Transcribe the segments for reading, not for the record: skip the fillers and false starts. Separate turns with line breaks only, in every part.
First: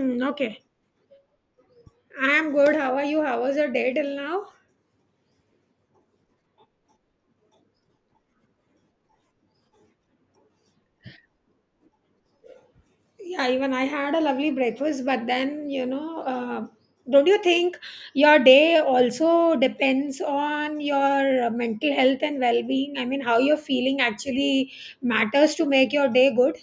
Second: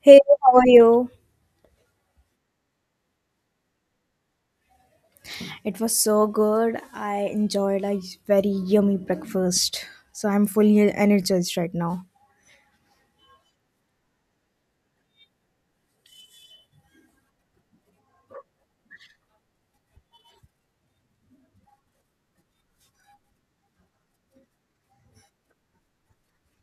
Hey, how
okay.
are you?
I am good. How are you? How was your day till now?
It was so good. I enjoyed a very yummy breakfast. So I'm fully energized right now.
Yeah, even I had a lovely breakfast, but then, don't you think your day also depends on your mental health and well being? I mean, how you're feeling actually matters to make your day good.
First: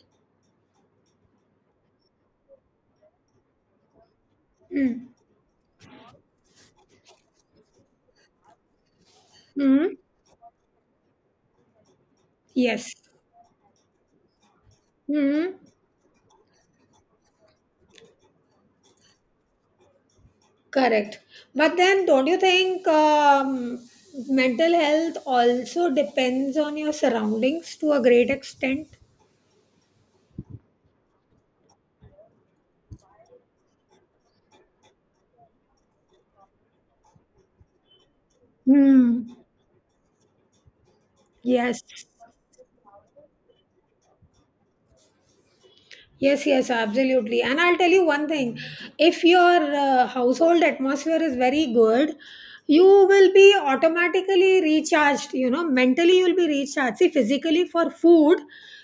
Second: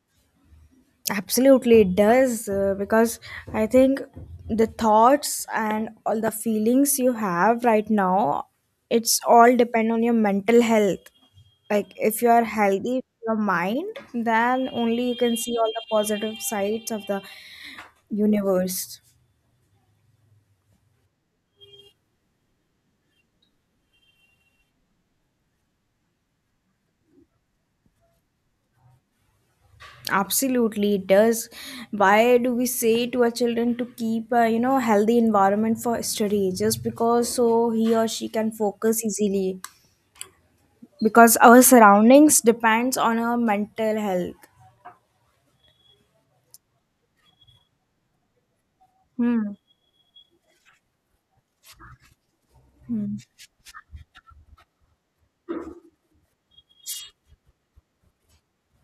Absolutely, it does because I think the
Mm.
thoughts and all the feelings you have right now, it's all depend
hmm
on your mental health. Like if you are
Yes.
healthy, in your mind, then only you can
hmm
see all the positive sides of the universe.
Correct. But then, don't you think mental health also depends on your surroundings to a great extent?
Absolutely, it does. Why do we say to our children to keep, a healthy environment for study just because so he or she can focus
Hmm.
easily? Because our
Yes,
surroundings depends on our mental health.
yes, yes, absolutely. And I'll tell you one thing if
Hmm.
your household atmosphere is very good, you
Hmm.
will be automatically recharged. You know, mentally, you'll be recharged. See, physically, for food,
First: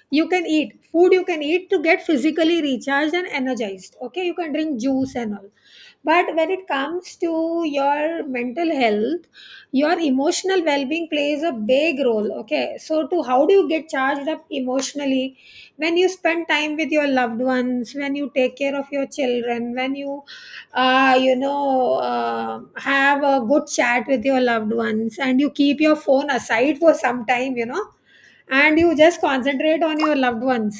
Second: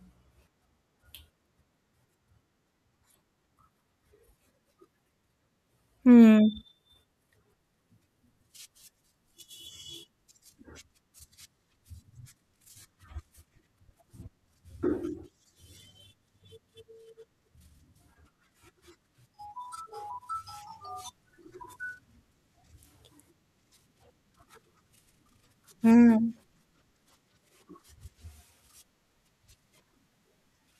you can eat. Food you can eat to get physically recharged and energized. Okay, you can drink juice and all. But
Hmm.
when it comes to your mental health, your emotional well-being plays a big role. Okay, so to how do you get charged up emotionally? When you spend time with your loved ones, when you take care of your children, when you you know have a good chat with your loved ones and you keep your
Hmm.
phone aside for some time, you know and you just concentrate on your loved ones.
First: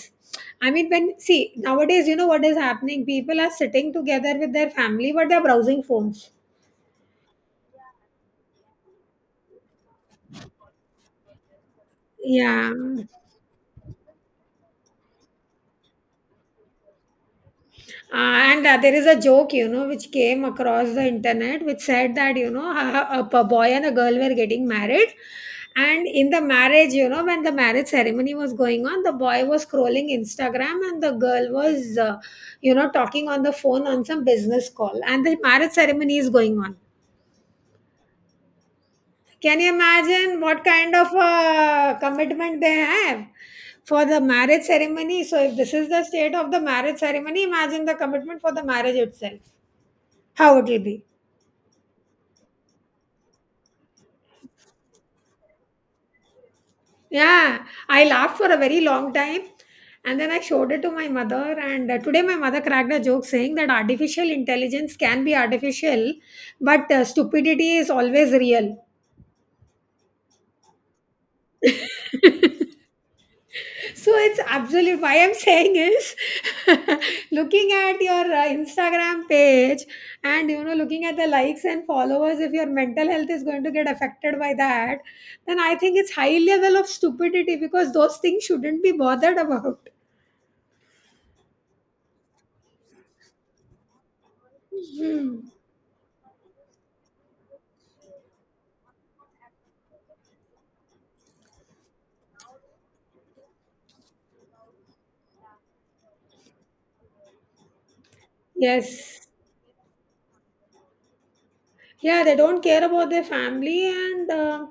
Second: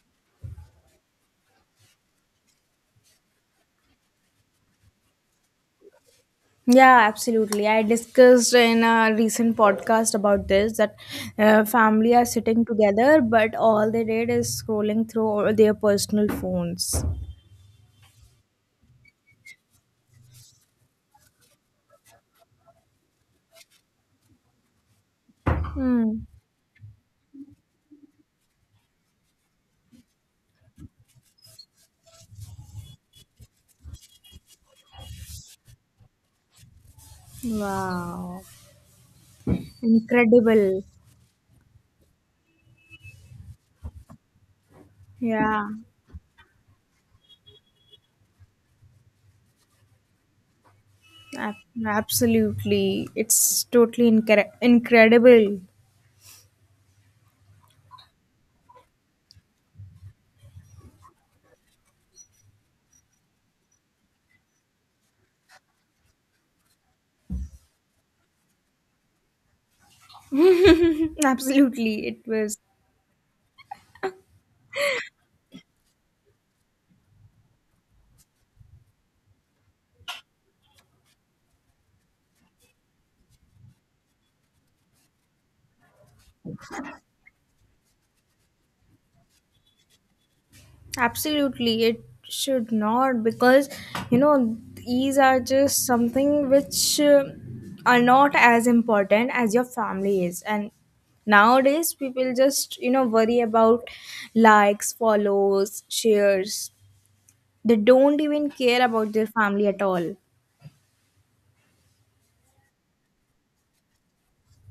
I mean, when, see, nowadays, you know what is happening? People are sitting together with their family, but they're browsing phones.
Yeah, absolutely. I discussed in a recent podcast about this that family are sitting
Yeah.
together, but all they did is scrolling through all their personal phones.
And there is a joke, you know, which came across the internet, which said that, you know, a boy and a girl were getting married. And
Hmm.
in the marriage, you know, when the marriage ceremony was going on, the boy was scrolling Instagram and the girl was, you know, talking on the phone on some business call. And the marriage ceremony is going on.
Wow.
Can you imagine what
Incredible.
kind of commitment they have? For the marriage ceremony. So, if
Yeah,
this is the state of the marriage ceremony, imagine the commitment for the marriage itself. How it'll be.
ab- absolutely. It's totally incredible.
Yeah, I laughed for a very long time and then I showed it to my mother. And today, my mother cracked a joke saying that artificial intelligence can be artificial, but stupidity is always real.
absolutely. It was
So it's absolute. Why I'm saying is, looking at your Instagram page, and you know, looking at the likes and followers, if your mental health is going to get affected by that, then I think it's high level of stupidity because those things shouldn't be bothered about.
absolutely. It should not because these are just something which are not as important as your family is, and nowadays people just worry about likes, follows, shares. They don't even care about
Yes.
their family at all.
Yeah, they don't care about their family, and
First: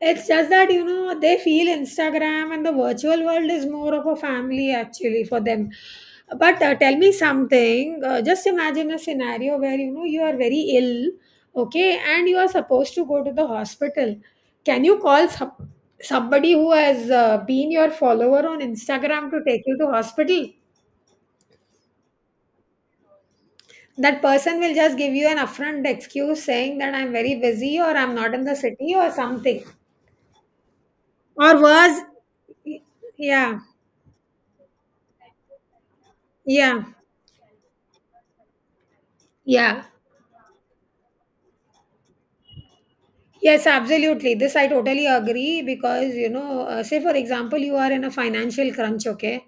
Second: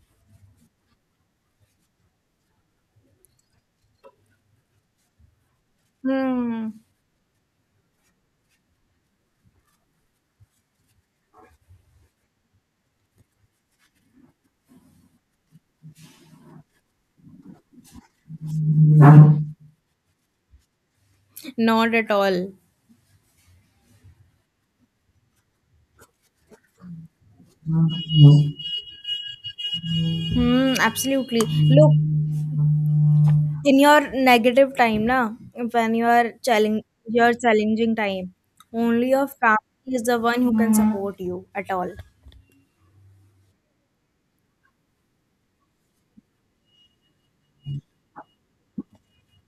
it's just that you know they feel Instagram and the virtual world is more of a family actually for them. But
Hmm,
tell me something. Just imagine a scenario where you know you are very ill, okay, and you are supposed to go to the hospital. Can you call somebody who has been your follower on Instagram to take you to hospital?
not at all.
That person will just give you an affront excuse saying that I'm very busy or I'm not in the city or something.
Hmm, absolutely.
Or
Look,
worse, yeah,
in your negative time, na, when you are challenging
yeah,
your challenging time, only your
yeah.
family is the one who can support you at all.
Yes, absolutely. This I totally agree because, you know, say for example, you are in a financial crunch, okay?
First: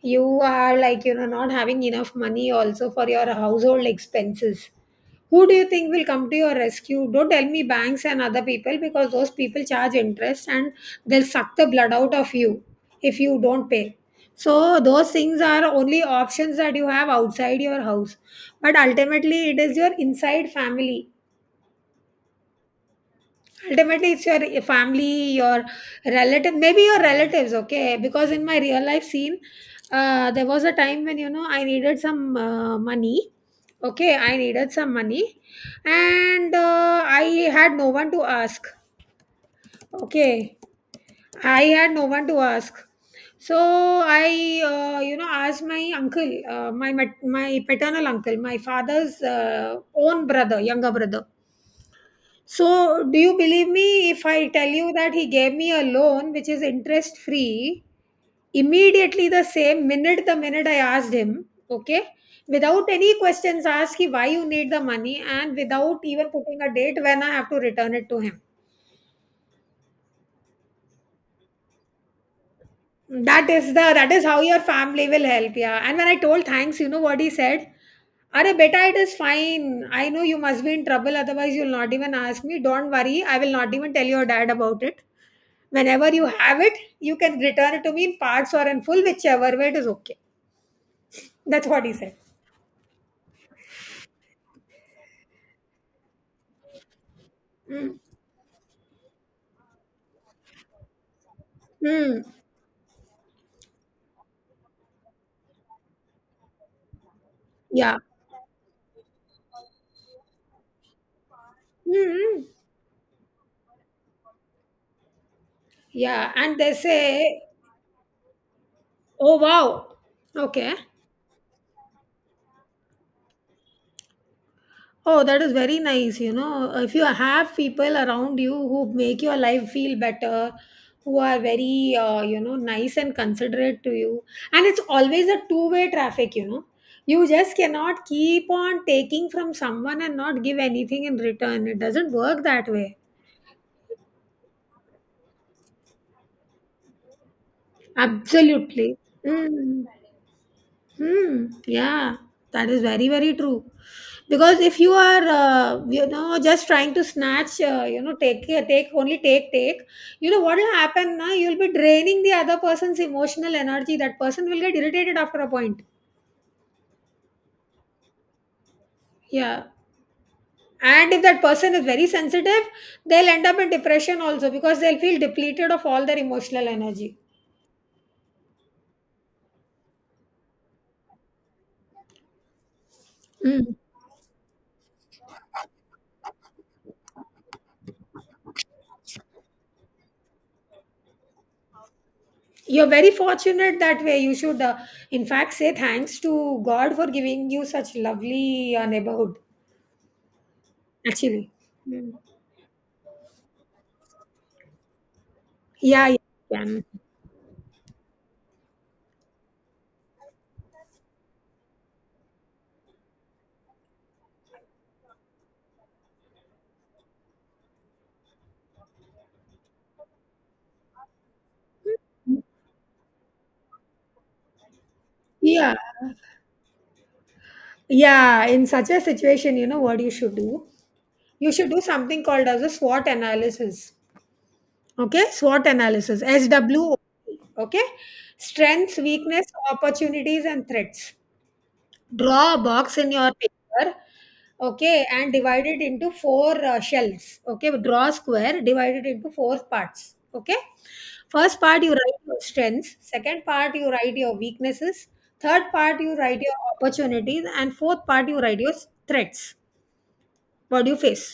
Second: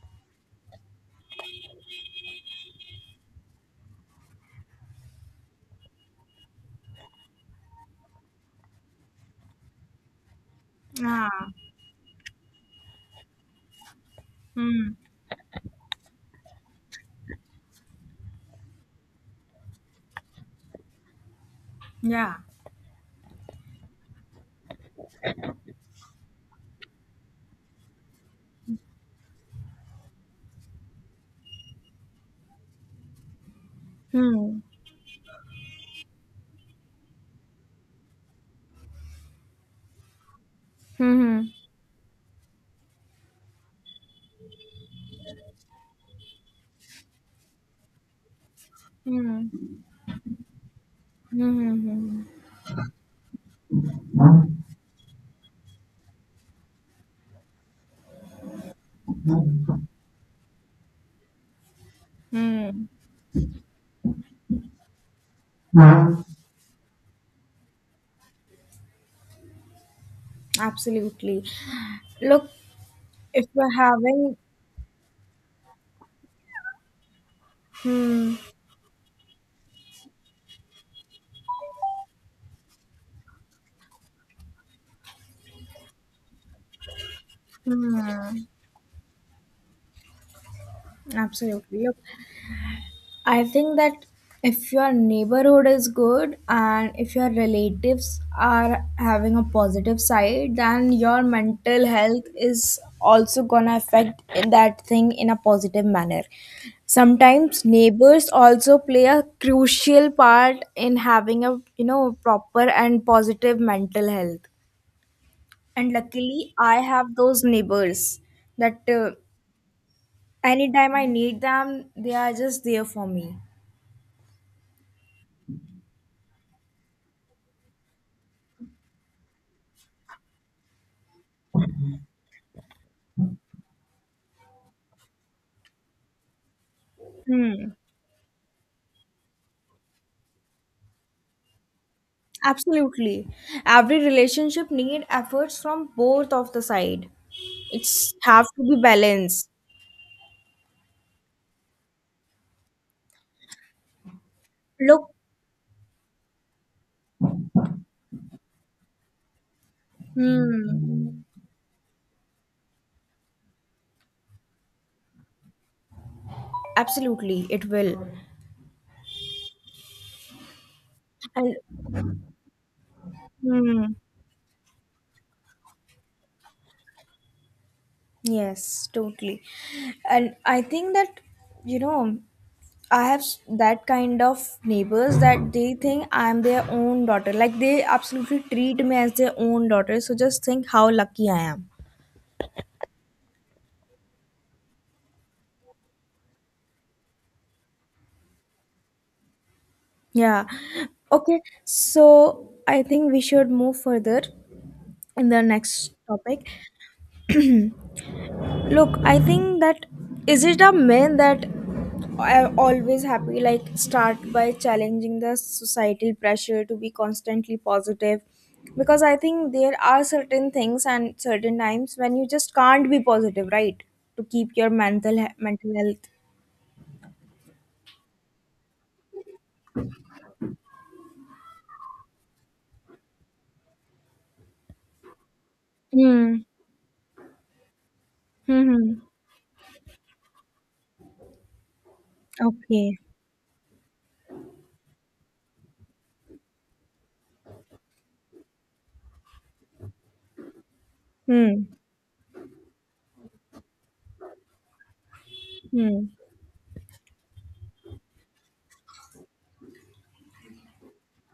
You are like, you know, not having enough money also for your household expenses. Who do you think will come to your rescue? Don't tell me banks and other people because those people charge interest and they'll
Yeah.
suck the blood out of you if you don't pay. So, those things are only options that you have outside your house. But ultimately, it is your inside family,
Yeah.
ultimately it's your family, your relative, maybe your relatives, okay? Because in my real life scene, there was a time when you know I needed some money, okay, I
Hmm.
needed some money. And I had no one to ask, okay,
Hmm.
I had no one to ask. So I you know, asked my uncle, my paternal uncle, my father's
Hmm. Hmm.
own brother, younger brother.
Hmm. Hmm.
So, do you believe me if I tell you that he gave me a loan which is interest free immediately, the same minute, the minute I asked him, okay,
Hmm.
without any questions asked, he, why you need the money, and without even putting a date when I have to return it to him.
Absolutely. Look, if
That is
we're
the, that is
having.
how your family will help, yeah. And when I told thanks, you know what he said?
Hmm.
Are beta, it is fine. I know you must be in trouble, otherwise you'll not even ask me. Don't worry, I will not even tell your dad about it. Whenever you have it, you can return it to me in
Hmm.
parts or in full, whichever way it is okay. That's
Absolutely.
what he
Look,
said.
I think that if your neighborhood is good and if your
Mm.
relatives are having a positive side, then your mental
Mm.
health is also gonna affect in that thing in a positive manner. Sometimes
Yeah.
neighbors also play a crucial part in having a
Mm.
proper and positive mental health. And
Yeah.
luckily,
And they
I have
say,
those neighbors that
oh, wow. Okay.
anytime I need them, they are just there for me.
Oh, that is very nice. You know, if you have people around you who make your life feel better, who are very, you know, nice and considerate to you, and it's always a two-way traffic, you know. You just
Hmm.
cannot keep on taking from someone and not give anything in return. It doesn't work that way.
Absolutely. Every relationship need efforts from both of the side. It's have to be
Absolutely.
balanced.
Mm. Hmm. Yeah, that is very very true. Because if you
Look,
are, you know, just trying to snatch, you know, take take only take take, you know what will happen?
hmm,
Now you'll be draining the other person's emotional energy. That person will get irritated after a point.
absolutely, it will.
Yeah. And if that
And
person is very sensitive, they'll end up in
hmm,
depression also because they'll feel depleted of all their emotional energy.
yes, totally. And I think that you know, I have
Mm.
that kind of neighbors that they think I'm their own daughter. Like they absolutely treat me as their own daughter. So just think how lucky I am.
You're very fortunate that way. You should, in fact, say thanks to God for giving you such lovely neighborhood.
Yeah. Okay.
Actually. Mm.
So I think we should move further in the next
Yeah, yeah, you
topic.
can.
Look, I think that, is it a myth that I'm always happy, like start by challenging the societal pressure to be constantly positive? Because I think there are certain things and certain times when you just can't be positive, right? To keep your mental
Yeah.
health.
Yeah, in such a situation, you know what you should do? You should do something called as a SWOT analysis. Okay, SWOT analysis,
Hmm.
SWOT. Okay,
Hmm.
strengths,
Hmm.
weakness, opportunities, and threats. Draw a box
Okay.
in your paper, okay, and divided into four shells, okay, draw a square divided into four parts, okay. First
Hmm.
part you write your strengths, second part you write your weaknesses, third part
Hmm.
you write your opportunities, and fourth part you write your threats, what do you face,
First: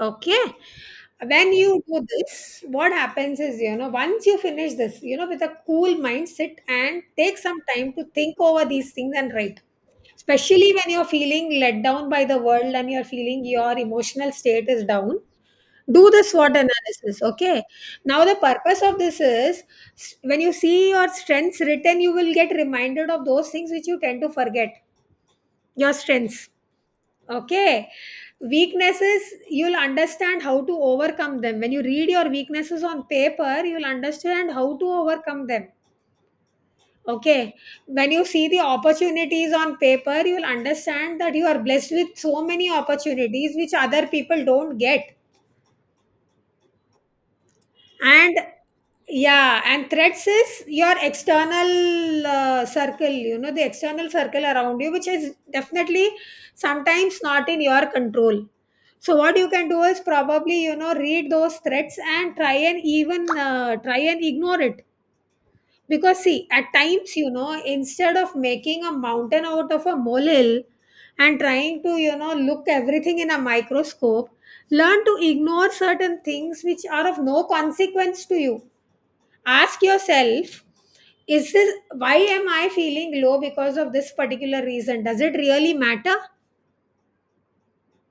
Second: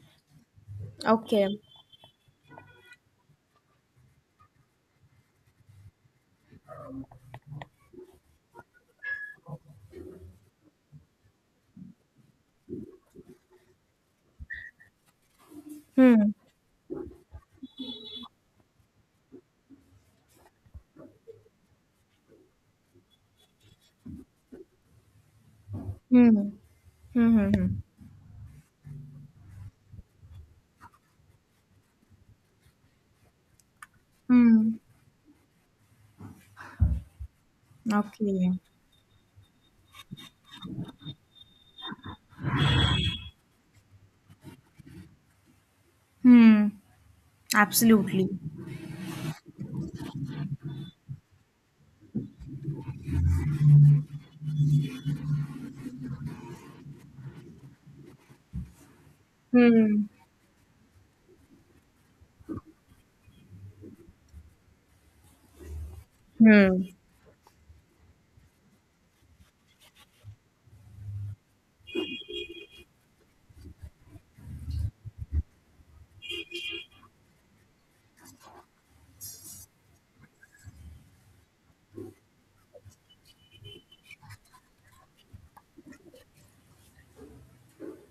okay?
Okay.
When you do this, what happens is, you know, once you finish this, you know, with a cool mind, sit and take some time to think over these things and write, especially when you're feeling let down by the world and you're feeling your emotional state is down, do the
Hmm.
SWOT analysis, okay. Now the purpose of this is, when you see your strengths written, you will get reminded of those things which you tend to forget, your strengths.
Hmm. Hmm. Hmm.
Okay. Weaknesses, you'll understand how to overcome them. When you read your weaknesses on paper, you'll understand how
Hmm.
to overcome them. Okay.
Hmm.
When you see
Okay.
the opportunities on paper, you'll understand that you are blessed with so many opportunities which other people don't get.
Hmm. Absolutely.
And yeah, and threats is your external circle, you know, the external circle around you, which is definitely sometimes not in your control. So what you can do is
Hmm.
probably, you know, read those threats and try and even, try and ignore it. Because see, at
Hmm.
times, you know, instead of making a mountain out of a molehill and trying to, you know, look everything in a microscope, learn to ignore certain things which are of no consequence to you. Ask yourself, is this, why am I feeling low because of this particular reason, does it really matter?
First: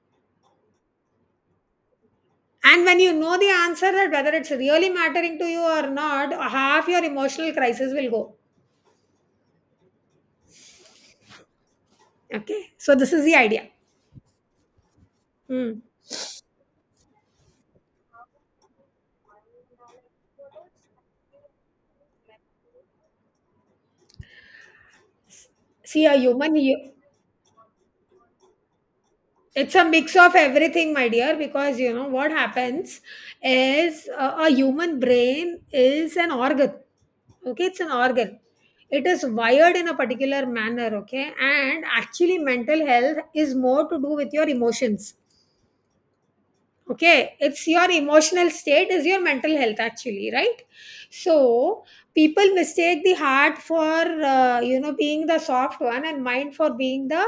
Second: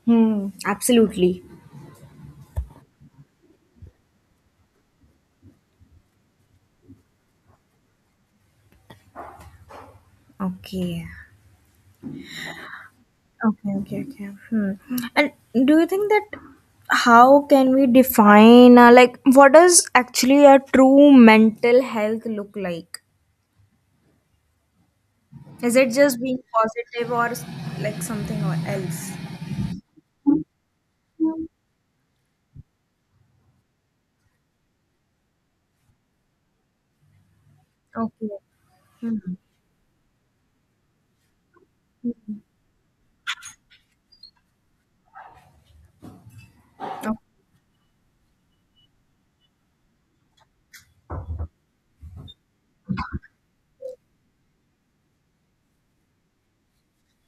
Hmm. Absolutely.
And when you know the answer, that whether it's really mattering to you or not, half your emotional crisis will go.
Okay.
Okay, so this is the idea.
Okay. Okay. Okay. Hmm. And do
Hmm.
you think that how can we define like what does actually a true mental health look like? Is it
See, a
just being
human, you,
positive or like something or else?
it's a mix of everything, my dear, because you know what happens is, a human brain is an organ. Okay, it's an
Okay.
organ. It is wired in a particular manner. Okay, and actually, mental health is more to do with your emotions.
Okay.
Okay, it's your emotional state, is your mental health actually, right? So, people mistake the heart for you know, being the soft one and mind for being the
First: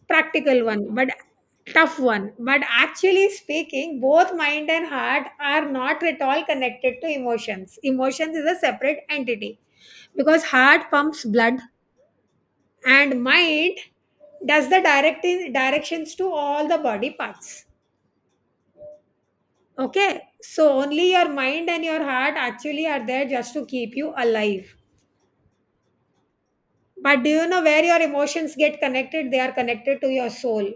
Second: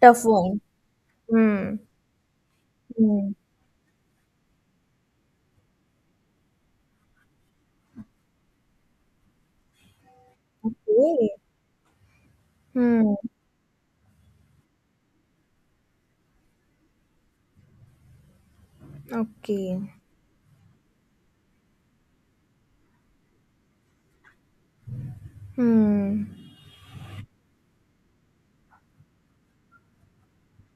Tough one.
practical one, but
Hmm.
tough one. But actually
Hmm.
speaking, both mind and heart are not at all connected to emotions. Emotions is a separate entity, because heart pumps
Okay.
blood,
Hmm.
and mind does the directions to all the body parts.
Okay.
Okay, so only your mind and your heart actually are there just to keep you alive.
Hmm.
But do you know where your emotions get connected? They are connected to your soul.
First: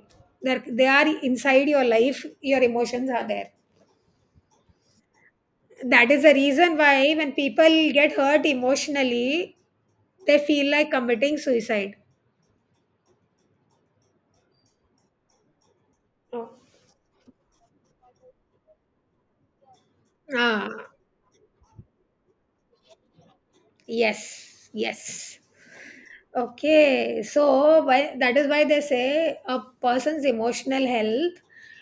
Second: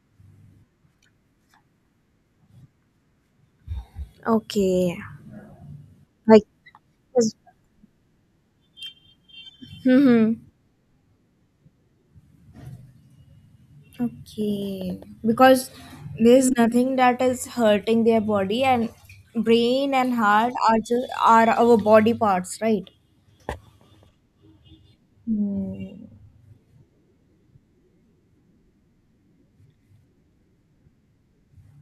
They are inside your life, your emotions are there.
Okay.
That is the
Like.
reason why when
'cause-
people get hurt emotionally,
Hmm.
they feel like committing suicide.
Okay. Because
Oh.
there's nothing that is hurting their body, and brain and heart
Ah,
are just are our body parts, right?
yes, yes.
Hmm.
Okay, so why, that is why they say a person's emotional health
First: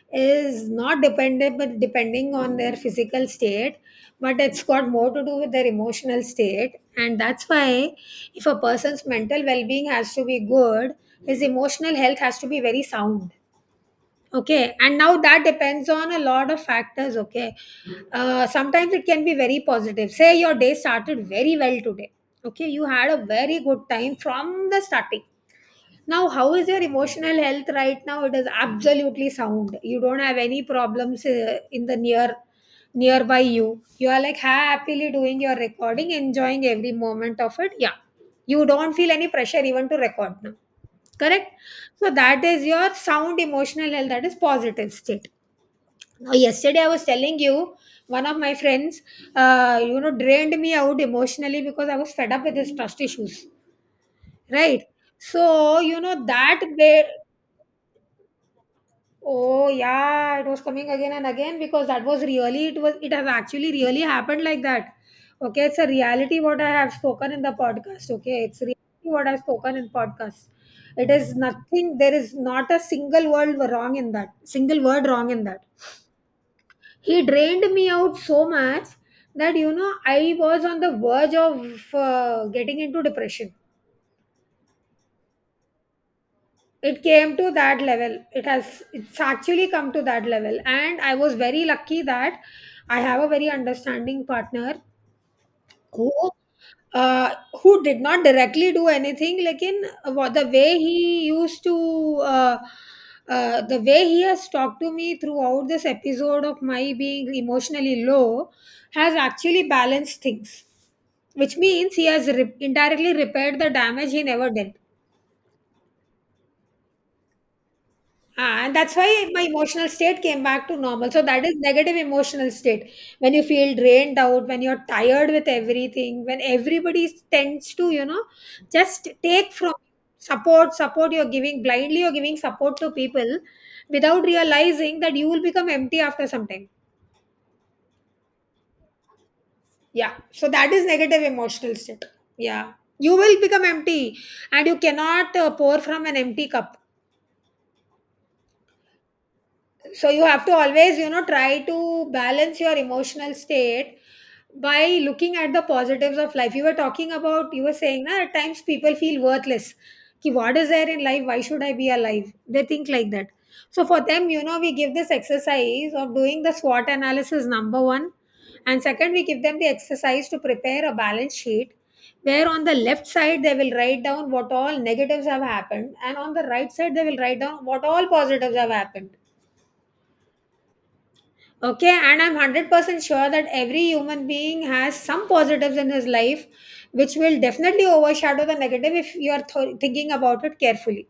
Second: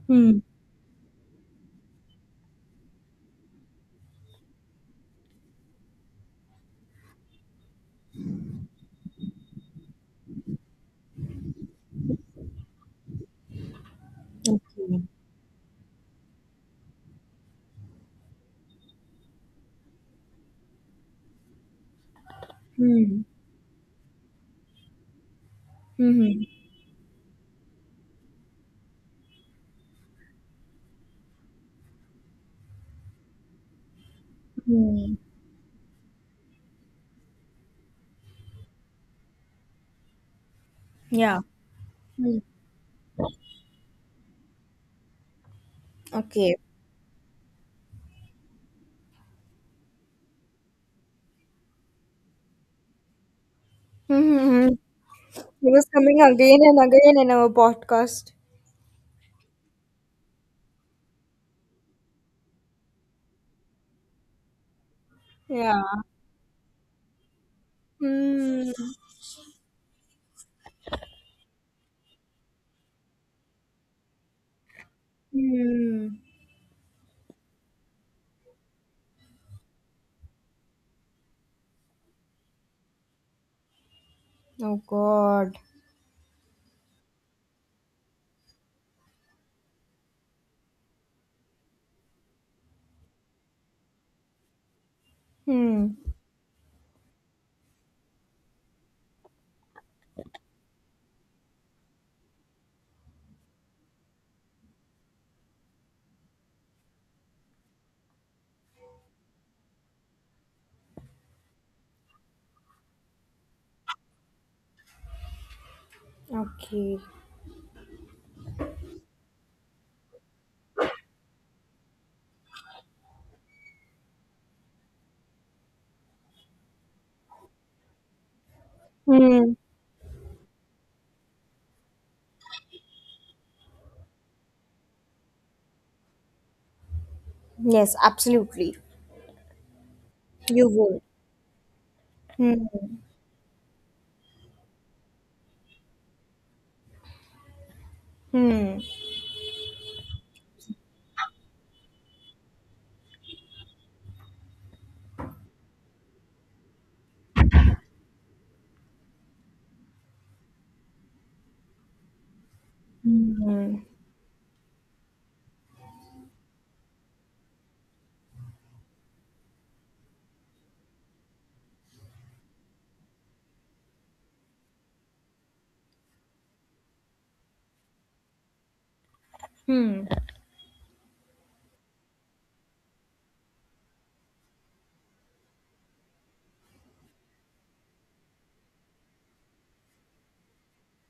Hmm.
is not dependent depending on their physical state, but it's got more to do with their emotional state. And that's why if a person's mental well-being has to be good, his emotional health has to be very sound. Okay, and
Okay.
now that depends on a lot of factors. Okay, sometimes it can be very positive. Say your day started very well today, okay, you had
Hmm.
a very good time from the starting. Now,
Hmm.
how is your emotional health right now? It is absolutely sound. You don't have any problems in the nearby you. You are like happily
Hmm.
doing your recording, enjoying every moment of it. Yeah. You don't feel any pressure even to record now.
Yeah.
Correct? So
Hmm.
that is your sound emotional health. That is positive state. Now,
Okay.
yesterday I was telling you one of my friends, drained me out emotionally because I was fed up with his trust issues.
Mm-hmm. Hmm.
Right?
It
So,
was
you
coming
know,
again
that
and
way.
again in our podcast.
Oh yeah, it was coming again and again because that was really it has actually really happened like that. Okay, it's
Yeah.
a reality what I have spoken in the podcast. Okay, it's
Hmm.
reality what I've spoken in podcast. It is nothing. There is not a single word wrong in that. Single word wrong in that.
Hmm.
He drained me out so much that you know I was on the verge of getting into depression.
Oh God.
It came to that level. It has it's actually come to that level. And I was very lucky that I have a very understanding partner
Hmm.
who uh, who did not directly do anything like in what the way he used to uh, the way he has talked to me throughout this episode of my being emotionally low has actually balanced things, which means he has indirectly repaired the damage he never did.
Okay.
Ah, and that's why my emotional state came back to normal. So that is negative emotional state. When you feel drained out, when you're tired with everything, when everybody tends to, you know, just take
Hmm.
from support you're giving blindly, you're giving support to people without realizing that you will become empty after some time.
Yes, absolutely.
Yeah. So
You
that is
would.
negative emotional state.
Hmm.
Yeah. You will become empty and you cannot pour from an empty cup.
Hmm.
So you have to always, you know, try to balance your emotional state by looking at the positives of life. You were talking about, you were saying that at times people feel worthless, ki what is there in life, why should I be alive, they think like that.
Hmm.
So for them, you know, we give this exercise of doing the SWOT analysis number 1, and second, we give them the exercise to prepare a balance sheet, where on the left side they will write down what all negatives have happened, and on the right side they will write down what all positives have happened.
Hmm.
Okay, and I'm 100% sure that every human being has some positives in his life, which will definitely overshadow the negative if you are thinking about it carefully.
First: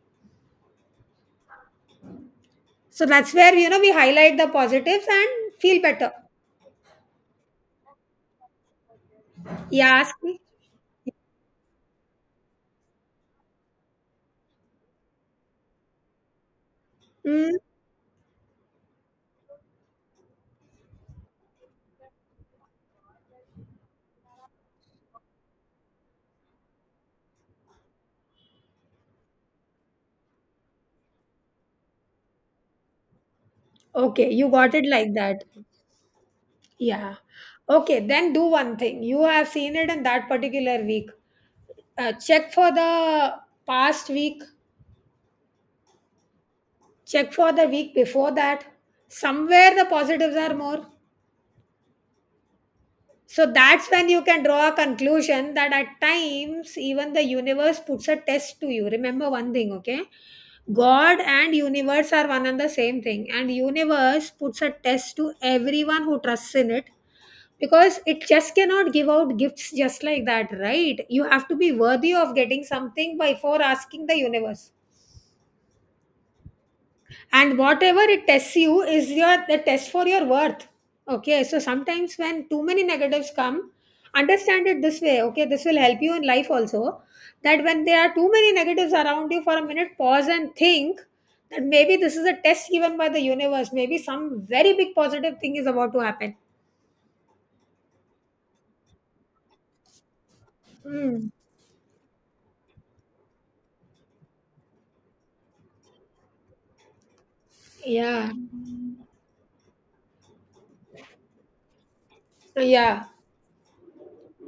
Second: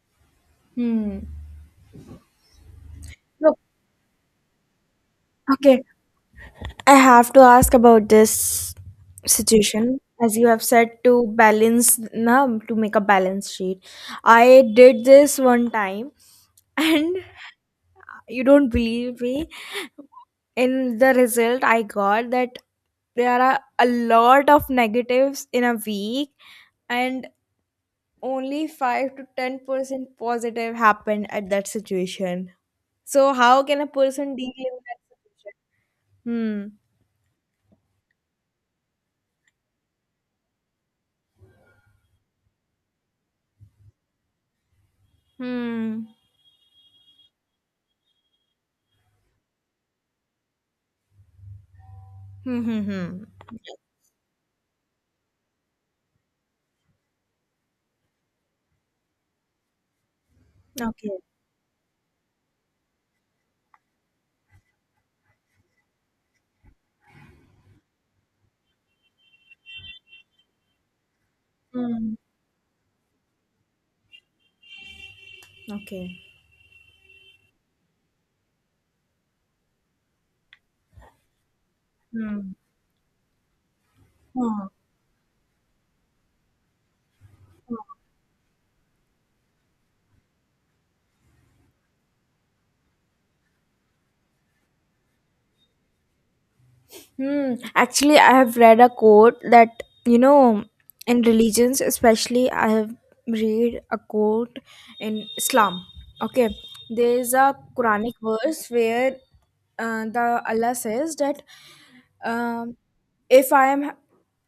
Hmm.
So that's where,
Look.
you know, we highlight the positives and feel
Okay.
better.
I have to ask about this
Yeah,
situation.
ask
As
me.
you have said, to balance, na, to make a balance sheet. I did this one time, and
Mm,
you don't believe me. In the result, I got that there are a lot of negatives in a week, and only 5 to 10% positive happened at that situation. So, how can a
okay,
person
you
deal
got
in
it
that
like that.
situation? Hmm.
Yeah. Okay, then do one thing. You have seen it in that particular week. Check for the past week,
Hmm.
check for the week before that. Somewhere the positives are more.
Hmm, hmm, hmm.
So that's when you can draw a conclusion that at times even the universe puts a test to you. Remember one thing, okay?
Okay.
God and universe are one and the same thing. And universe puts a test to everyone who trusts in it, because it just cannot give out gifts just like that, right? You have to be worthy
Hmm.
of getting something before asking the universe,
Okay.
and whatever it tests you is your the test for your worth. Okay, so sometimes when
Hmm.
too many negatives come, understand
Huh.
it this way. Okay, this will help you in life also, that when there are too many negatives around you, for a minute pause and think that maybe this is a test given by the universe, maybe some very big positive thing is about to happen.
Hmm. Actually, I have read a quote that, in
Hmm.
religions, especially, I have read a quote in Islam. Okay. There is a Quranic
Yeah,
verse where the Allah says that um,
yeah.
if I am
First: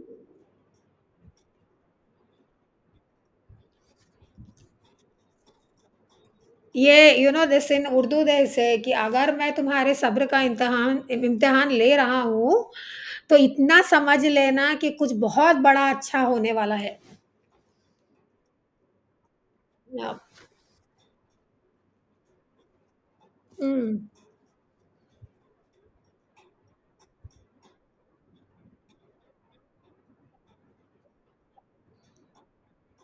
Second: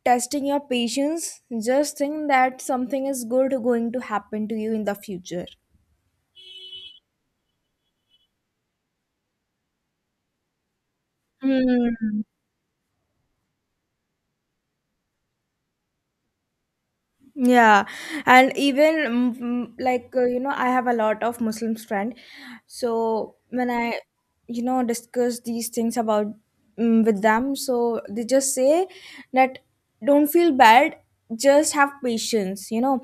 testing your patience, just think that something is good going to happen to you in the future.
ये you know this in Urdu they say कि अगर मैं तुम्हारे सब्र का इम्तिहान ले रहा
Hmm.
हूँ, तो इतना समझ लेना कि कुछ बहुत बड़ा अच्छा होने वाला है।
Yeah, and even like
uh,
I have a lot of Muslim friend. So when I,
hmm,
discuss these things about with them, so they just say that don't feel bad, just have patience.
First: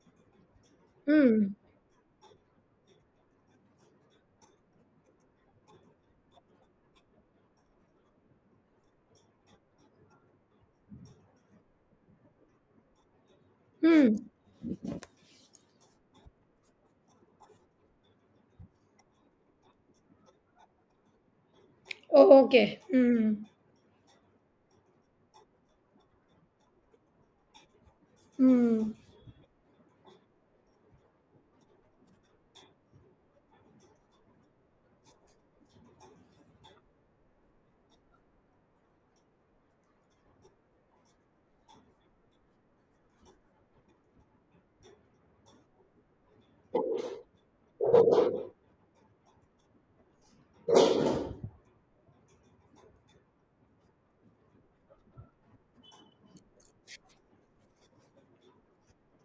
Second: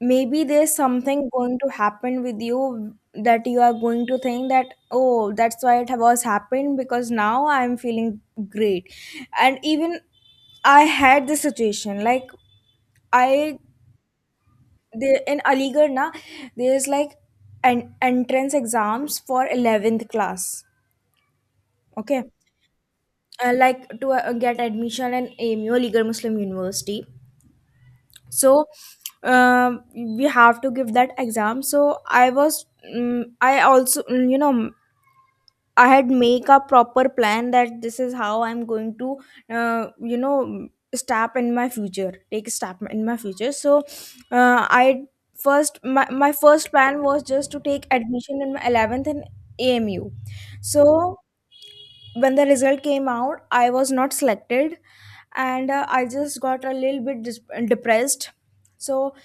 Maybe there's something
hmm,
going to happen with you that you are going to think that oh, that's why it was happened because now I'm feeling great, and even I had this situation like. I
hmm,
There in Aligarh, na, there's like an entrance exams for 11th class. Okay.
Okay, hmm,
Like to get admission in AMU, Aligarh Muslim University. So
hmm,
we have to give that exam. So I was I also I had make a proper plan that this is how I'm going to, uh, you know, step in my future, take a step in my future. So, uh, I my first plan was just to take admission in my 11th in AMU. So when the result came out, I was not selected, and I just got a little bit depressed. So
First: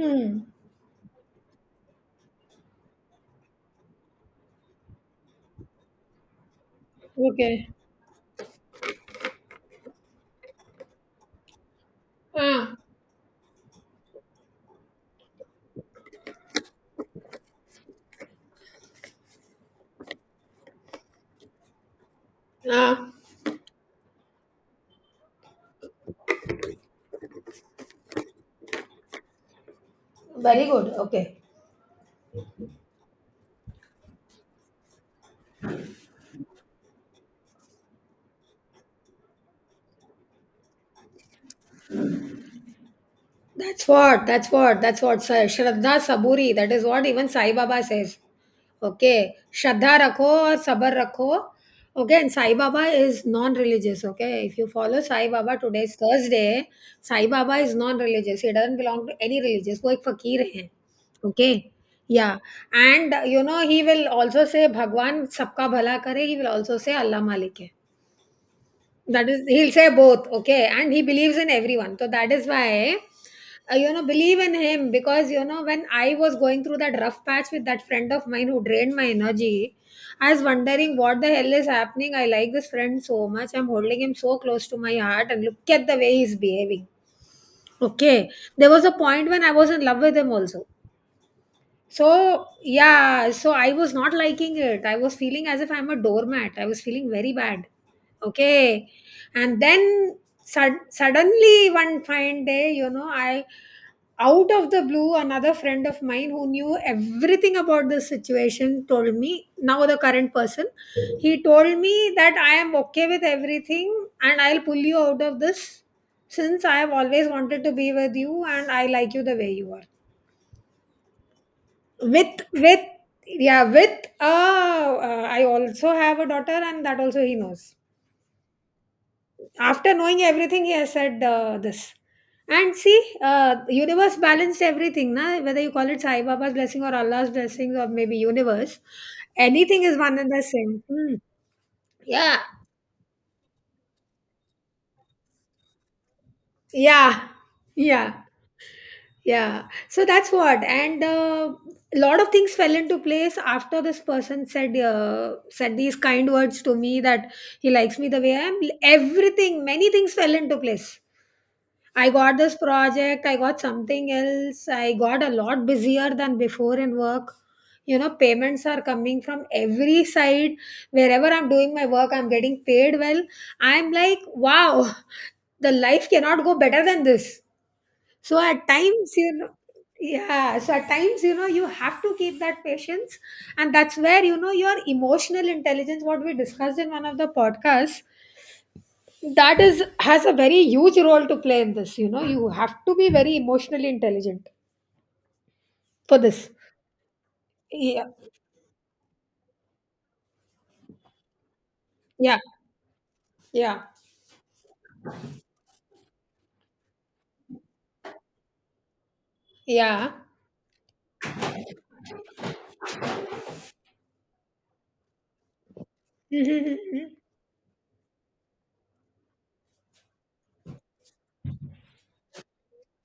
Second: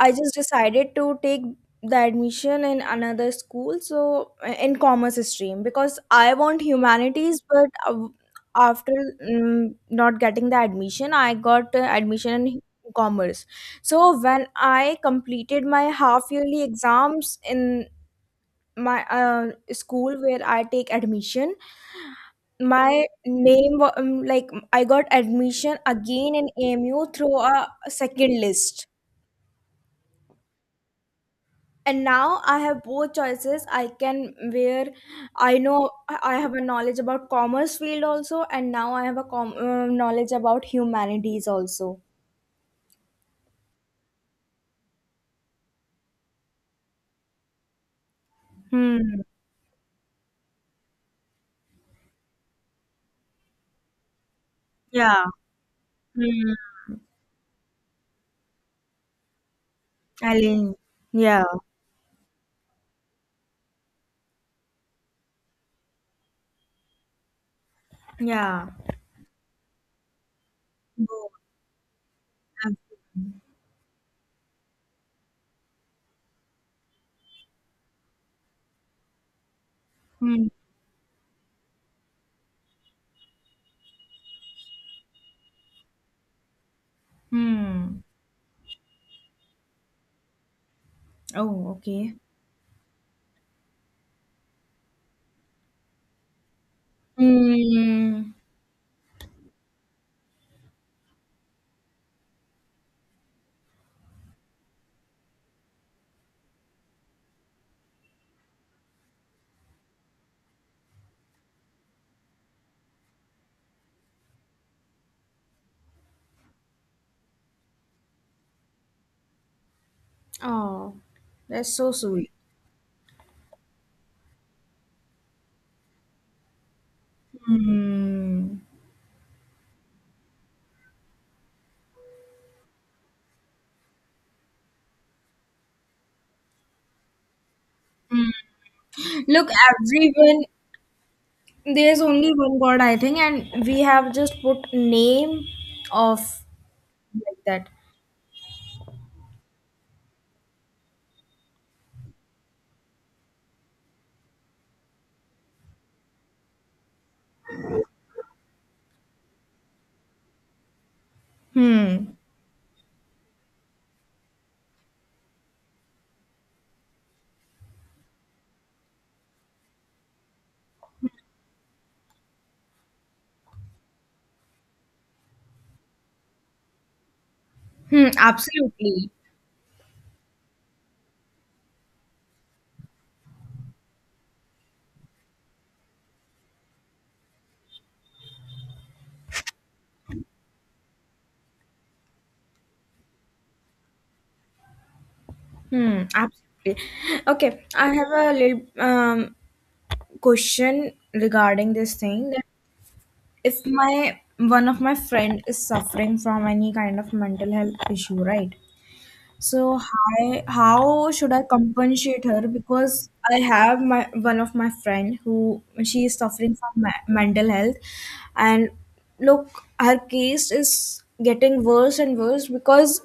I just decided to take the admission in another school, so in commerce stream because I want humanities,
okay.
but after not getting the admission, I got admission in
हाँ,
commerce. So when I completed my half yearly exams in my school where I take admission, my
हाँ,
like I got admission again in AMU through a second list.
Very good, okay.
And now I have both choices. I can, where I know I have a knowledge about commerce field also, and now I have a knowledge about humanities also.
That's what Sai Shraddha Saburi, that is what even Sai Baba says. Okay
Hmm.
श्रद्धा रखो और सब्र रखो। Okay and Sai Baba is non religious. Okay if you follow
Yeah.
Sai Baba today is Thursday.
Hmm.
Sai Baba is non religious, he doesn't belong to any religious, वो एक फकीर हैं।
Align. Yeah.
Okay, yeah, and you know he will also say भगवान सबका भला करे, ही will also से अल्लाह मालिक है.
Yeah.
That is, he'll say both. Okay, and he
Oh,
believes in everyone. So that is why
absolutely.
you know, believe in him. Because you know when I was going through that rough patch with that friend of mine who drained my energy, I was
Hmm.
wondering what the hell is happening. I like this friend so much, I'm holding him so close to my heart, and look at the way he's behaving.
Hmm.
Okay, there was a point when I was in love with him also.
Oh, okay.
So, yeah, so I was not liking it. I was feeling as if I'm a doormat. I was feeling very bad.
Hmm.
Okay. And then suddenly, one fine day, you know, I, out of the blue, another friend of mine who knew everything about the situation told me, now the current person, he told me that I am okay with everything and I'll pull you out of this, since I have always wanted to be with you and I like you the way you are,
Oh, that's so sweet.
with yeah with I also have a daughter, and that also he knows.
Hmm.
After knowing everything he has said this. And see, universe balanced everything na, whether you call it Sai Baba's blessing or Allah's blessings or maybe universe,
Look,
anything is one and the
everyone.
same. Hmm.
There's only
Yeah,
one God, I think, and we have just put name of,
yeah,
like, that.
yeah. Yeah, so that's what. And a lot of things fell into place after this person said said these kind words to me, that he likes me the way I am. Everything, many things fell into place. I
Hmm.
got this project, I got something else, I got a lot busier than before in work. You know, payments are coming from every side. Wherever I'm doing my work, I'm getting paid well. I'm like, wow, the life cannot go better than this.
Hmm.
So at
Absolutely.
times, you know, Yeah, so at times, you know, you have to keep that patience. And that's where, you know, your emotional intelligence, what we discussed in one of the podcasts, that is has a very huge role to play in this. You know, you have to be very emotionally intelligent
Hmm.
for this.
Absolutely. Okay. I
Yeah.
have a little question regarding this thing
Yeah.
that if
Yeah.
my one of my friend is suffering from any kind of mental health issue, right? So
Yeah.
hi, how should I compensate her? Because I have my one of my friend who she is suffering from
Mm-hmm.
mental health, and look, her case is getting worse and worse because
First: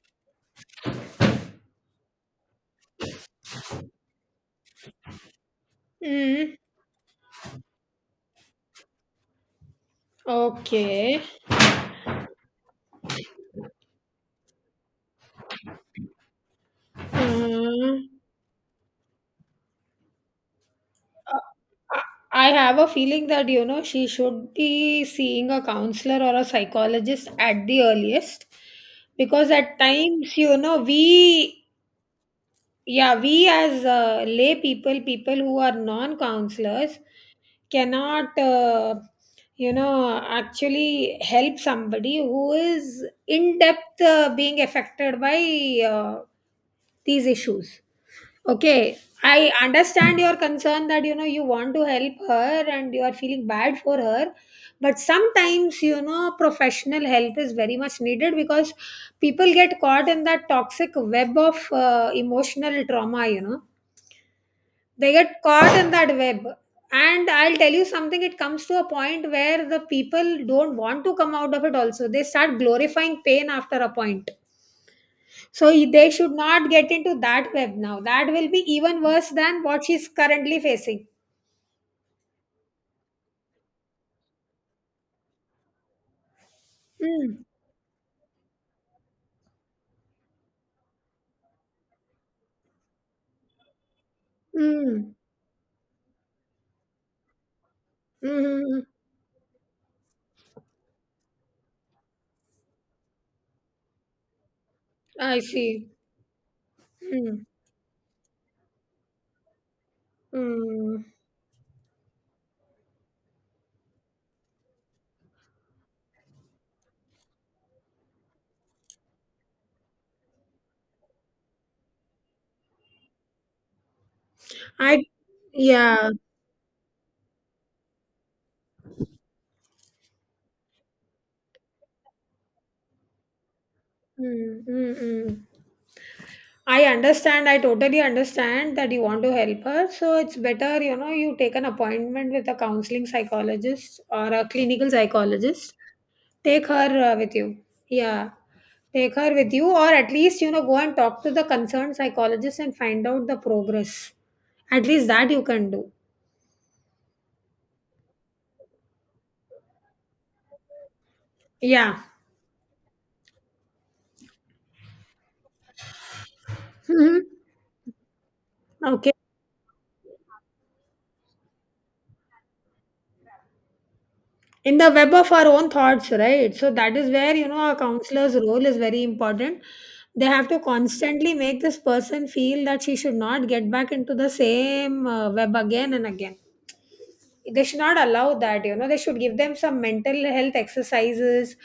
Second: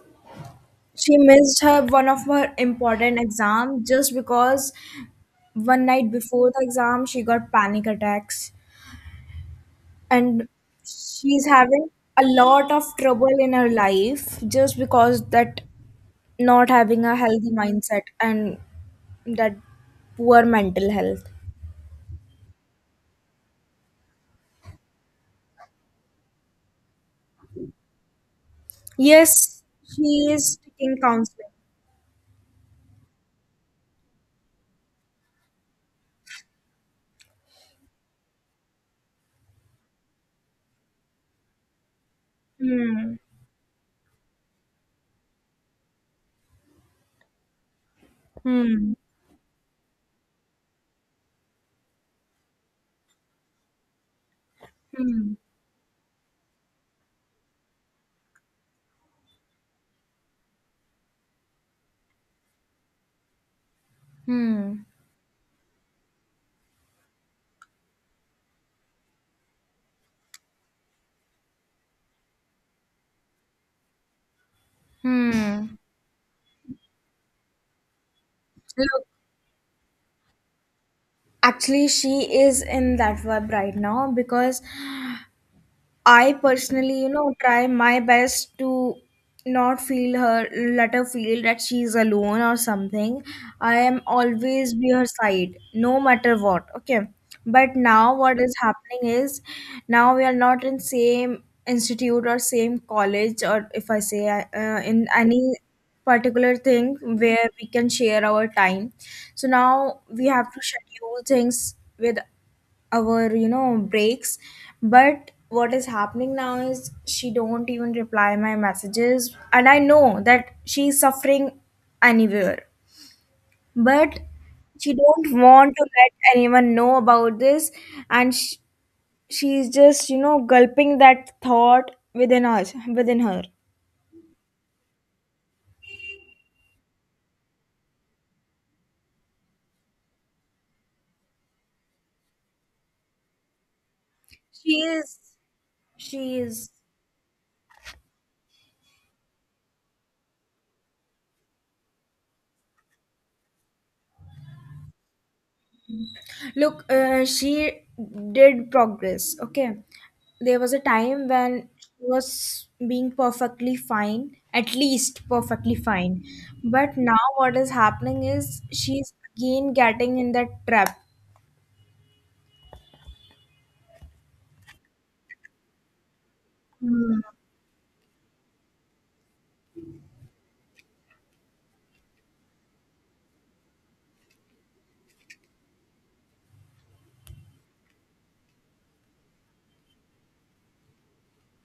she missed her one of her important exam just because one night
Mm-hmm.
before
Mm-hmm.
the exam she got panic attacks, and
Okay.
she's having a lot of trouble in her life just because that not having a healthy mindset
Mm.
and that poor mental health.
I I have a feeling that, you know, she should be seeing a counselor or a psychologist at the earliest, because
Yes,
at
she
times, you
is
know,
taking counseling.
yeah, we as lay people, people who are non counselors, cannot, you know, actually help somebody who is
Hmm.
in depth being affected by these issues.
Hmm.
Okay, I understand your concern that you know you want to help her and you are feeling bad for her, but sometimes you know professional help is very much needed, because people get caught in that toxic web of emotional trauma, you know,
Hmm.
they get caught in that web. And I'll tell you something, it comes to a point where the people don't want to come out of it, also, they start glorifying pain after a point. So
Hmm.
they should not get into that web now. That will be even
Look,
worse than what she's currently facing.
actually, she is in that vibe right now because I personally,
Mm,
try my best to not feel her, let her feel that she's alone or something. I am always be her
mm,
side, no matter what. Okay. But now what is
mm,
happening is now we are not in same institute or same college or if I say in
I
any
see.
particular thing
Mm,
where we can share our time. So now we have to
mm.
schedule things with our breaks. But what is happening now is she don't even reply my messages, and I know that she's suffering anywhere, but she
I
don't want to
yeah.
let anyone know about this. And sh she's just gulping that thought within us, within her.
Mm, mm, mm. I understand, I totally understand that you want to help her. So it's better, you know, you take an appointment with a counseling psychologist or a
she
clinical
is
psychologist.
she
Take
is
her with you. Yeah. Take her with you, or at least, you know, go and talk to the concerned psychologist and find out the progress. At least that you can do.
Look, she did progress. Okay. There was a time when she
Yeah.
was being perfectly fine, at least perfectly fine. But now
Mhm.
what is happening is
Okay.
she's again getting in that trap.
In the web of our own thoughts, right? So that is where, you know, a counselor's role is very important. They have to constantly make this person feel that she should not get back into the same web again and again. They should not allow that, you know, they should give them some mental health exercises.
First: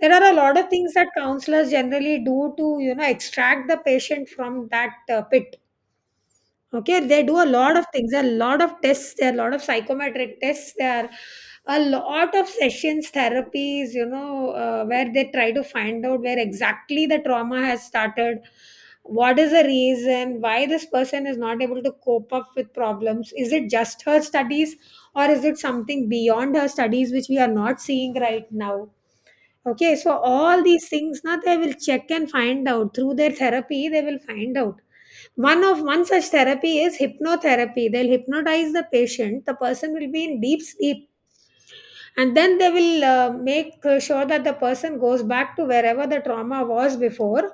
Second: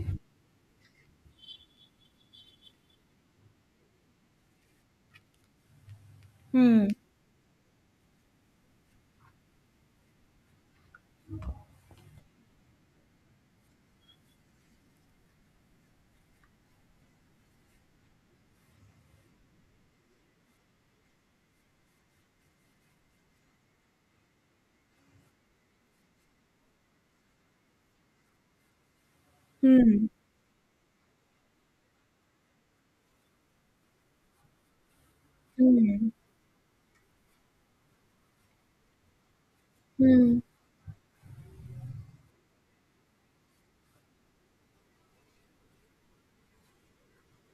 There are a lot of things that counselors generally do to, you know, extract the patient from that pit.
Hmm.
Okay, they do a lot of things, a lot of tests, there are a lot of psychometric tests, there are a lot of sessions, therapies, you know, where they try to find out where exactly the trauma has started, what is the reason, why this person is not able to cope up with problems. Is it just her studies or is it something beyond her studies which we are not seeing right now? Okay,
Hmm.
so all these things now they will check and find out through their therapy, they will find out one
Hmm.
such therapy is hypnotherapy. They'll hypnotize the patient. The person will be
Hmm.
in deep sleep, and then they will make sure that the person goes back to wherever the trauma was before,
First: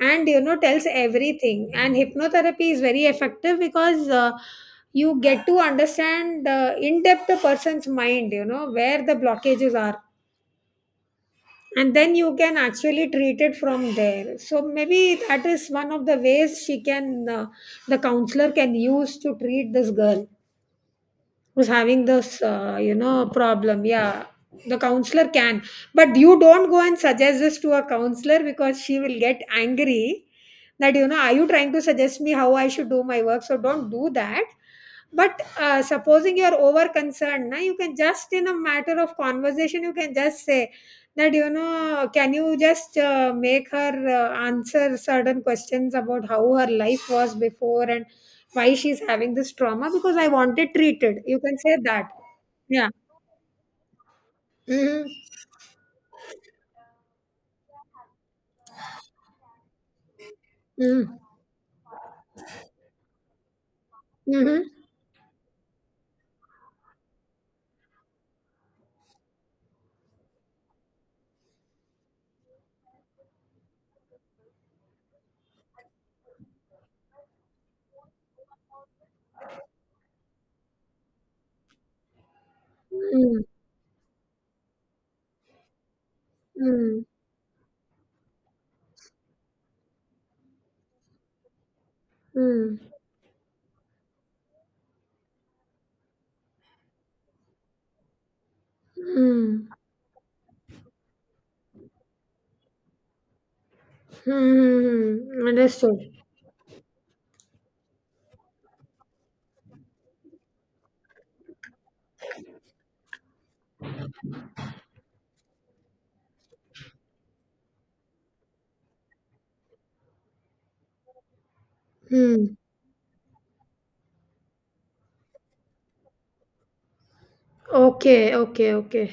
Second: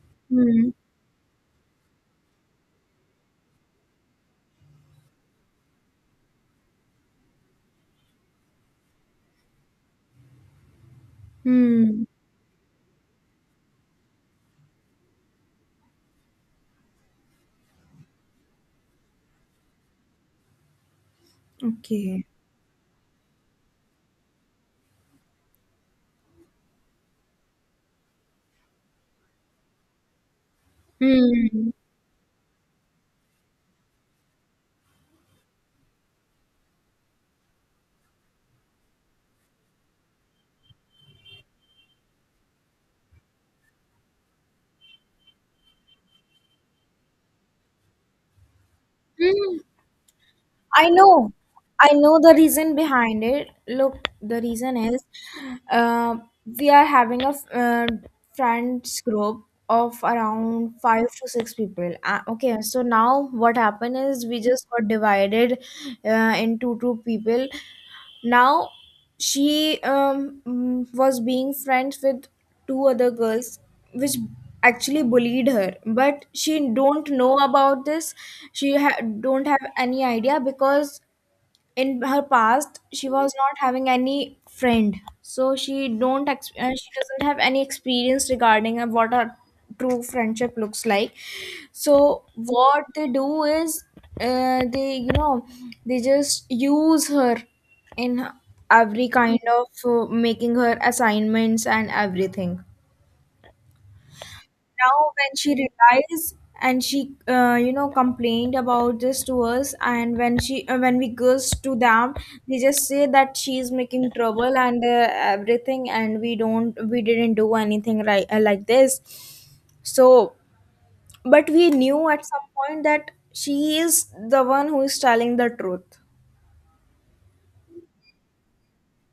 and you know
Hmm.
tells everything. And hypnotherapy is very effective because you get to understand in depth the person's mind. You know where the blockages are and
Hmm.
then you can actually treat it from there. So maybe that is one of the ways she can the counselor can use to treat this girl who's having
Okay.
this you know problem, yeah, the counselor can. But you don't go and suggest this to a counselor because she will get angry that, you know, are you
Hmm.
trying to suggest me how I should do my work? So don't do that. But supposing you're over concerned, na, you can just in a matter of conversation you can just say that, you know, can you just make her answer certain questions about how her life was before and why she's having this
Hmm.
trauma because I want it
I
treated.
know,
You can say
I
that.
know the reason
Yeah.
behind it. Look, the reason is
Mm-hmm.
uh, we are having a friends group of around five
Mm-hmm.
to six people. Okay, so now what happened is we just
Mm-hmm.
got divided into two people. Now she was being friends with two other girls which actually bullied her, but she don't know about this. She don't have any idea because in her past she was not having any friend. So she don't ex- she doesn't have any experience regarding what a true friendship looks like. So
Mm-hmm.
what
Mm-hmm.
they do is they you know they just use her in every kind of making her assignments and everything. Now when
Mm-hmm.
she
Understood.
realized and she complained about this to us, and when she when we goes to them, they just say that she is making trouble and everything, and we didn't do anything right like this. So, but we knew at some
Hmm.
point that she is the one who is telling the truth.
Okay, okay, okay.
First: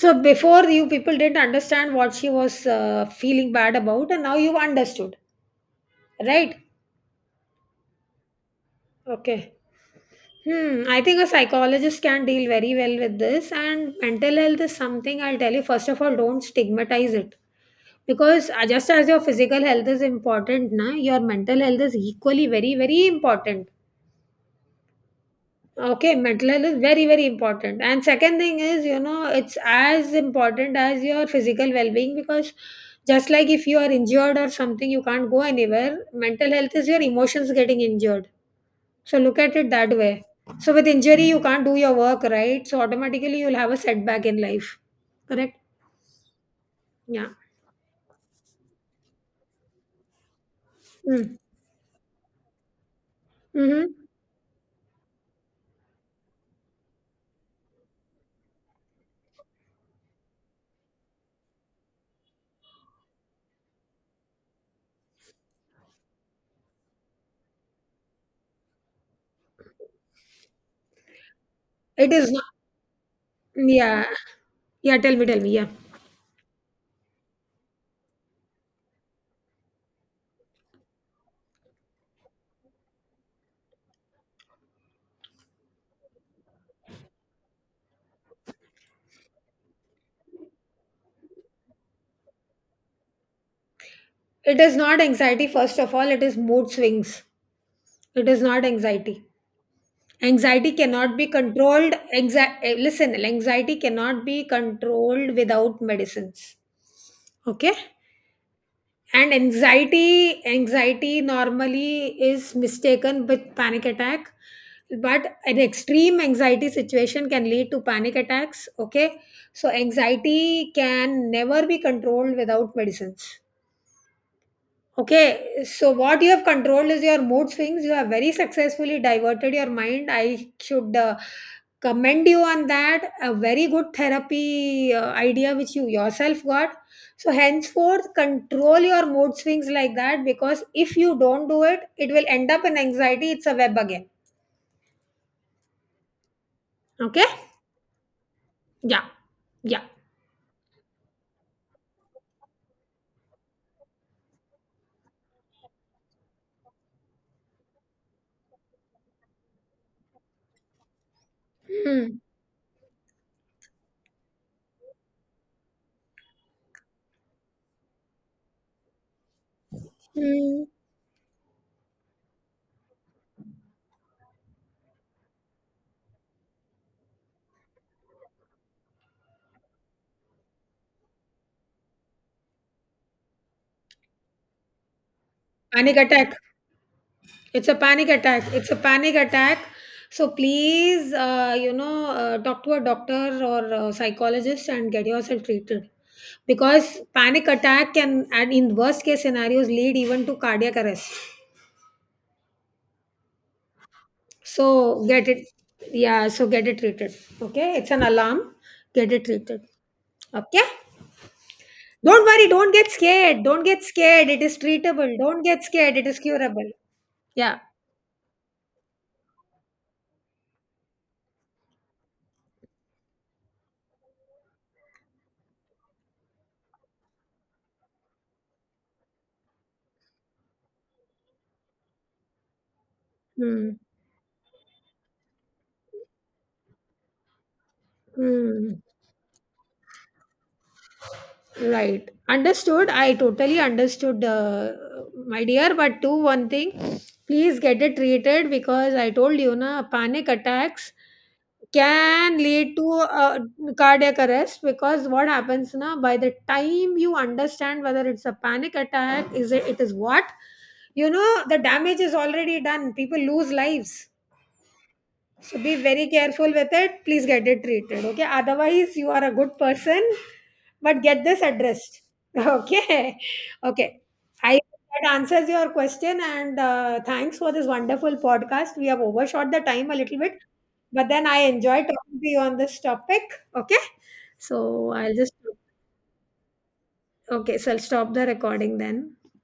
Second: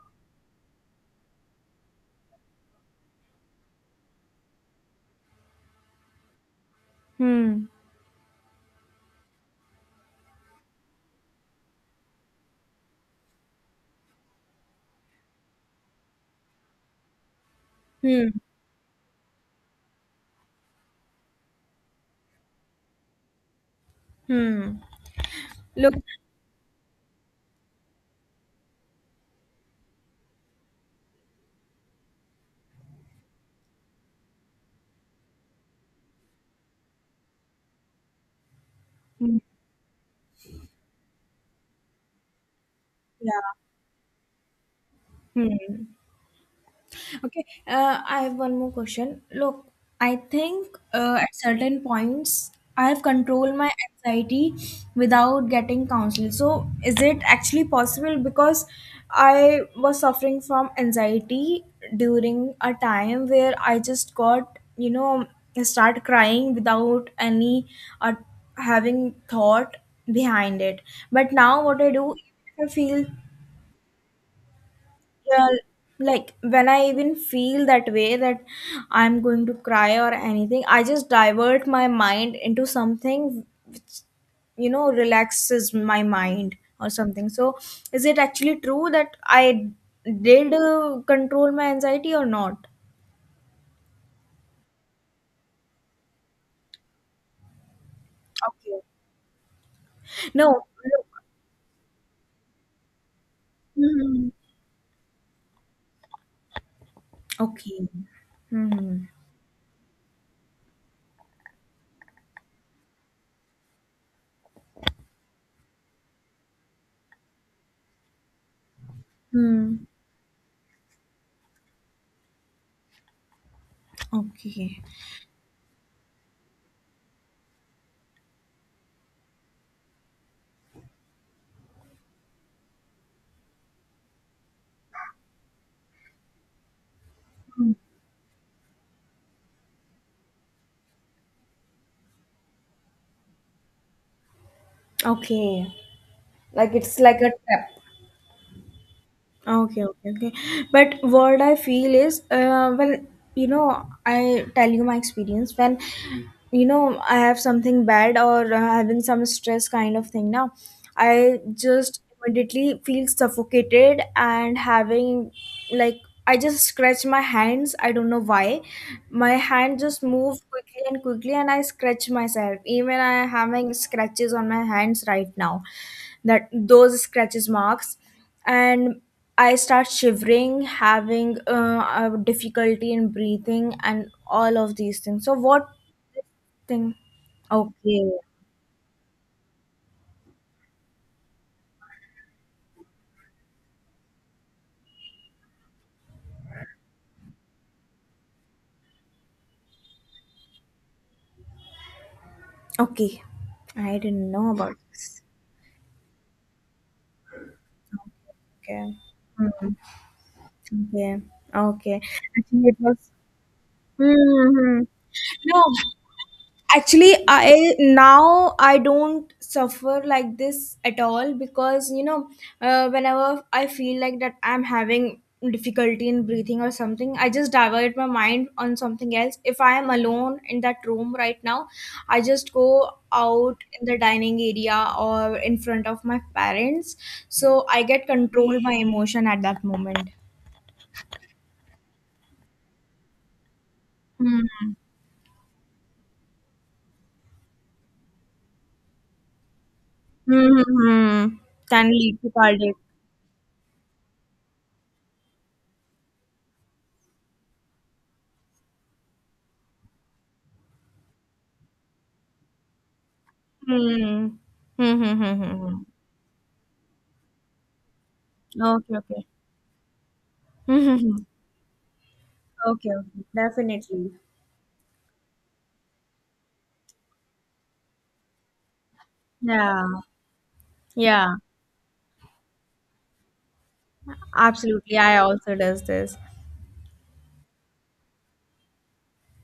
So before, you people didn't understand what she was feeling bad about, and now you understood, right?
Hmm.
Okay. Hmm, I think a psychologist can deal very well with this, and mental health is something I'll tell you. First of all, don't stigmatize it
Hmm.
because just as your physical health is important, na, your mental health is equally very, very important.
Hmm. Look.
Okay, mental health is very, very important. And second thing is, you know, it's as important as your physical well being because just like if you are injured or something, you can't go anywhere, mental health is your emotions getting injured, so look at it that way. So with injury, you can't do your work, right? So automatically, you'll
Yeah.
have a setback in life. Correct? Yeah.
Okay, I have one more question. Look, I think at
Mm.
certain points I have controlled my
Mm-hmm.
anxiety without getting counsel. So, is it actually possible? Because I was suffering from anxiety during a time where I just got, start crying without any uh, having thought behind it. But now, what I
It
do,
is not.
if I feel,
Yeah. Yeah. Tell me. Tell
yeah,
me. Yeah.
like when I even feel that way that I'm going to cry or anything, I just divert my mind into something, relaxes my mind or something. So, is it actually true that I did control my anxiety or not?
It is not anxiety. First of all, it is mood swings. It is not
Okay.
anxiety.
No.
Anxiety
Look.
cannot be controlled. Listen, anxiety cannot
Mhm.
be controlled without medicines. Okay.
Okay. Hmm.
And anxiety normally is mistaken with panic attack, but an extreme anxiety situation can lead to panic attacks, okay? So
Hmm.
anxiety can never be controlled without medicines.
Okay.
Okay, so what you have controlled is your mood swings. You have very successfully diverted your mind. I should commend you on that. A very good therapy idea which you yourself got. So, henceforth, control your mood swings like that because if you don't do it, it will end up in anxiety. It's a web again.
Okay. Like it's like
Okay?
a trap.
Yeah,
Okay,
yeah.
okay, okay. But what I feel is, well, I tell you my experience. When, I have something bad or having some stress kind of thing now, I just
Hmm.
immediately feel suffocated and having like I just scratch my hands. I don't know why. My hand just move
Hmm.
quickly and quickly, and I scratch myself. Even I am having scratches on my hands right now, that those scratches marks, and I start shivering, having a difficulty in breathing, and all of these things. So, what
Panic attack.
thing?
It's a
Okay,
panic attack. It's a panic attack. So please, you know, talk to a doctor or a psychologist and get yourself treated because panic attack can, and in worst case scenarios, lead even to cardiac arrest.
okay, I didn't know about
So
this.
get it, yeah. So get it treated. Okay, it's an alarm.
Okay,
Get it treated. Okay.
okay, okay.
Don't worry. Don't
Actually, it
get
was.
scared. Don't get scared. It is
hmm
treatable. Don't
No,
get scared. It is curable.
actually, I
Yeah.
now I don't suffer like this at all because whenever I feel like that, I'm having difficulty in breathing or something, I just divert my mind on something else. If I am alone in that room right now, I just go out
Hmm.
in the dining area or in front of my parents, so I get control
Hmm.
my emotion at that moment.
Right. Understood. I totally understood, my dear. But do one thing, please get it treated because I told you, na, panic attacks
Mm-hmm, can lead to
can
cardiac.
lead to cardiac arrest because what happens, na, by the time you understand whether it's a panic attack is it, it is what, you know, the damage is already done, people lose lives.
Hmm. Hmm. Hmm. Hmm,
So
hmm.
be
hmm.
very careful with it. Please get it treated. Okay.
Okay,
Otherwise, you are
okay.
a good person, but
Mhm.
get this addressed.
Okay,
Okay.
okay,
Okay.
definitely.
I hope that answers your question. And thanks for this wonderful podcast. We have overshot the
Yeah,
time a little bit, but then
yeah,
I enjoy talking to you on this topic. Okay. So
absolutely.
I'll
I
just,
also does this.
okay. So I'll stop the recording then.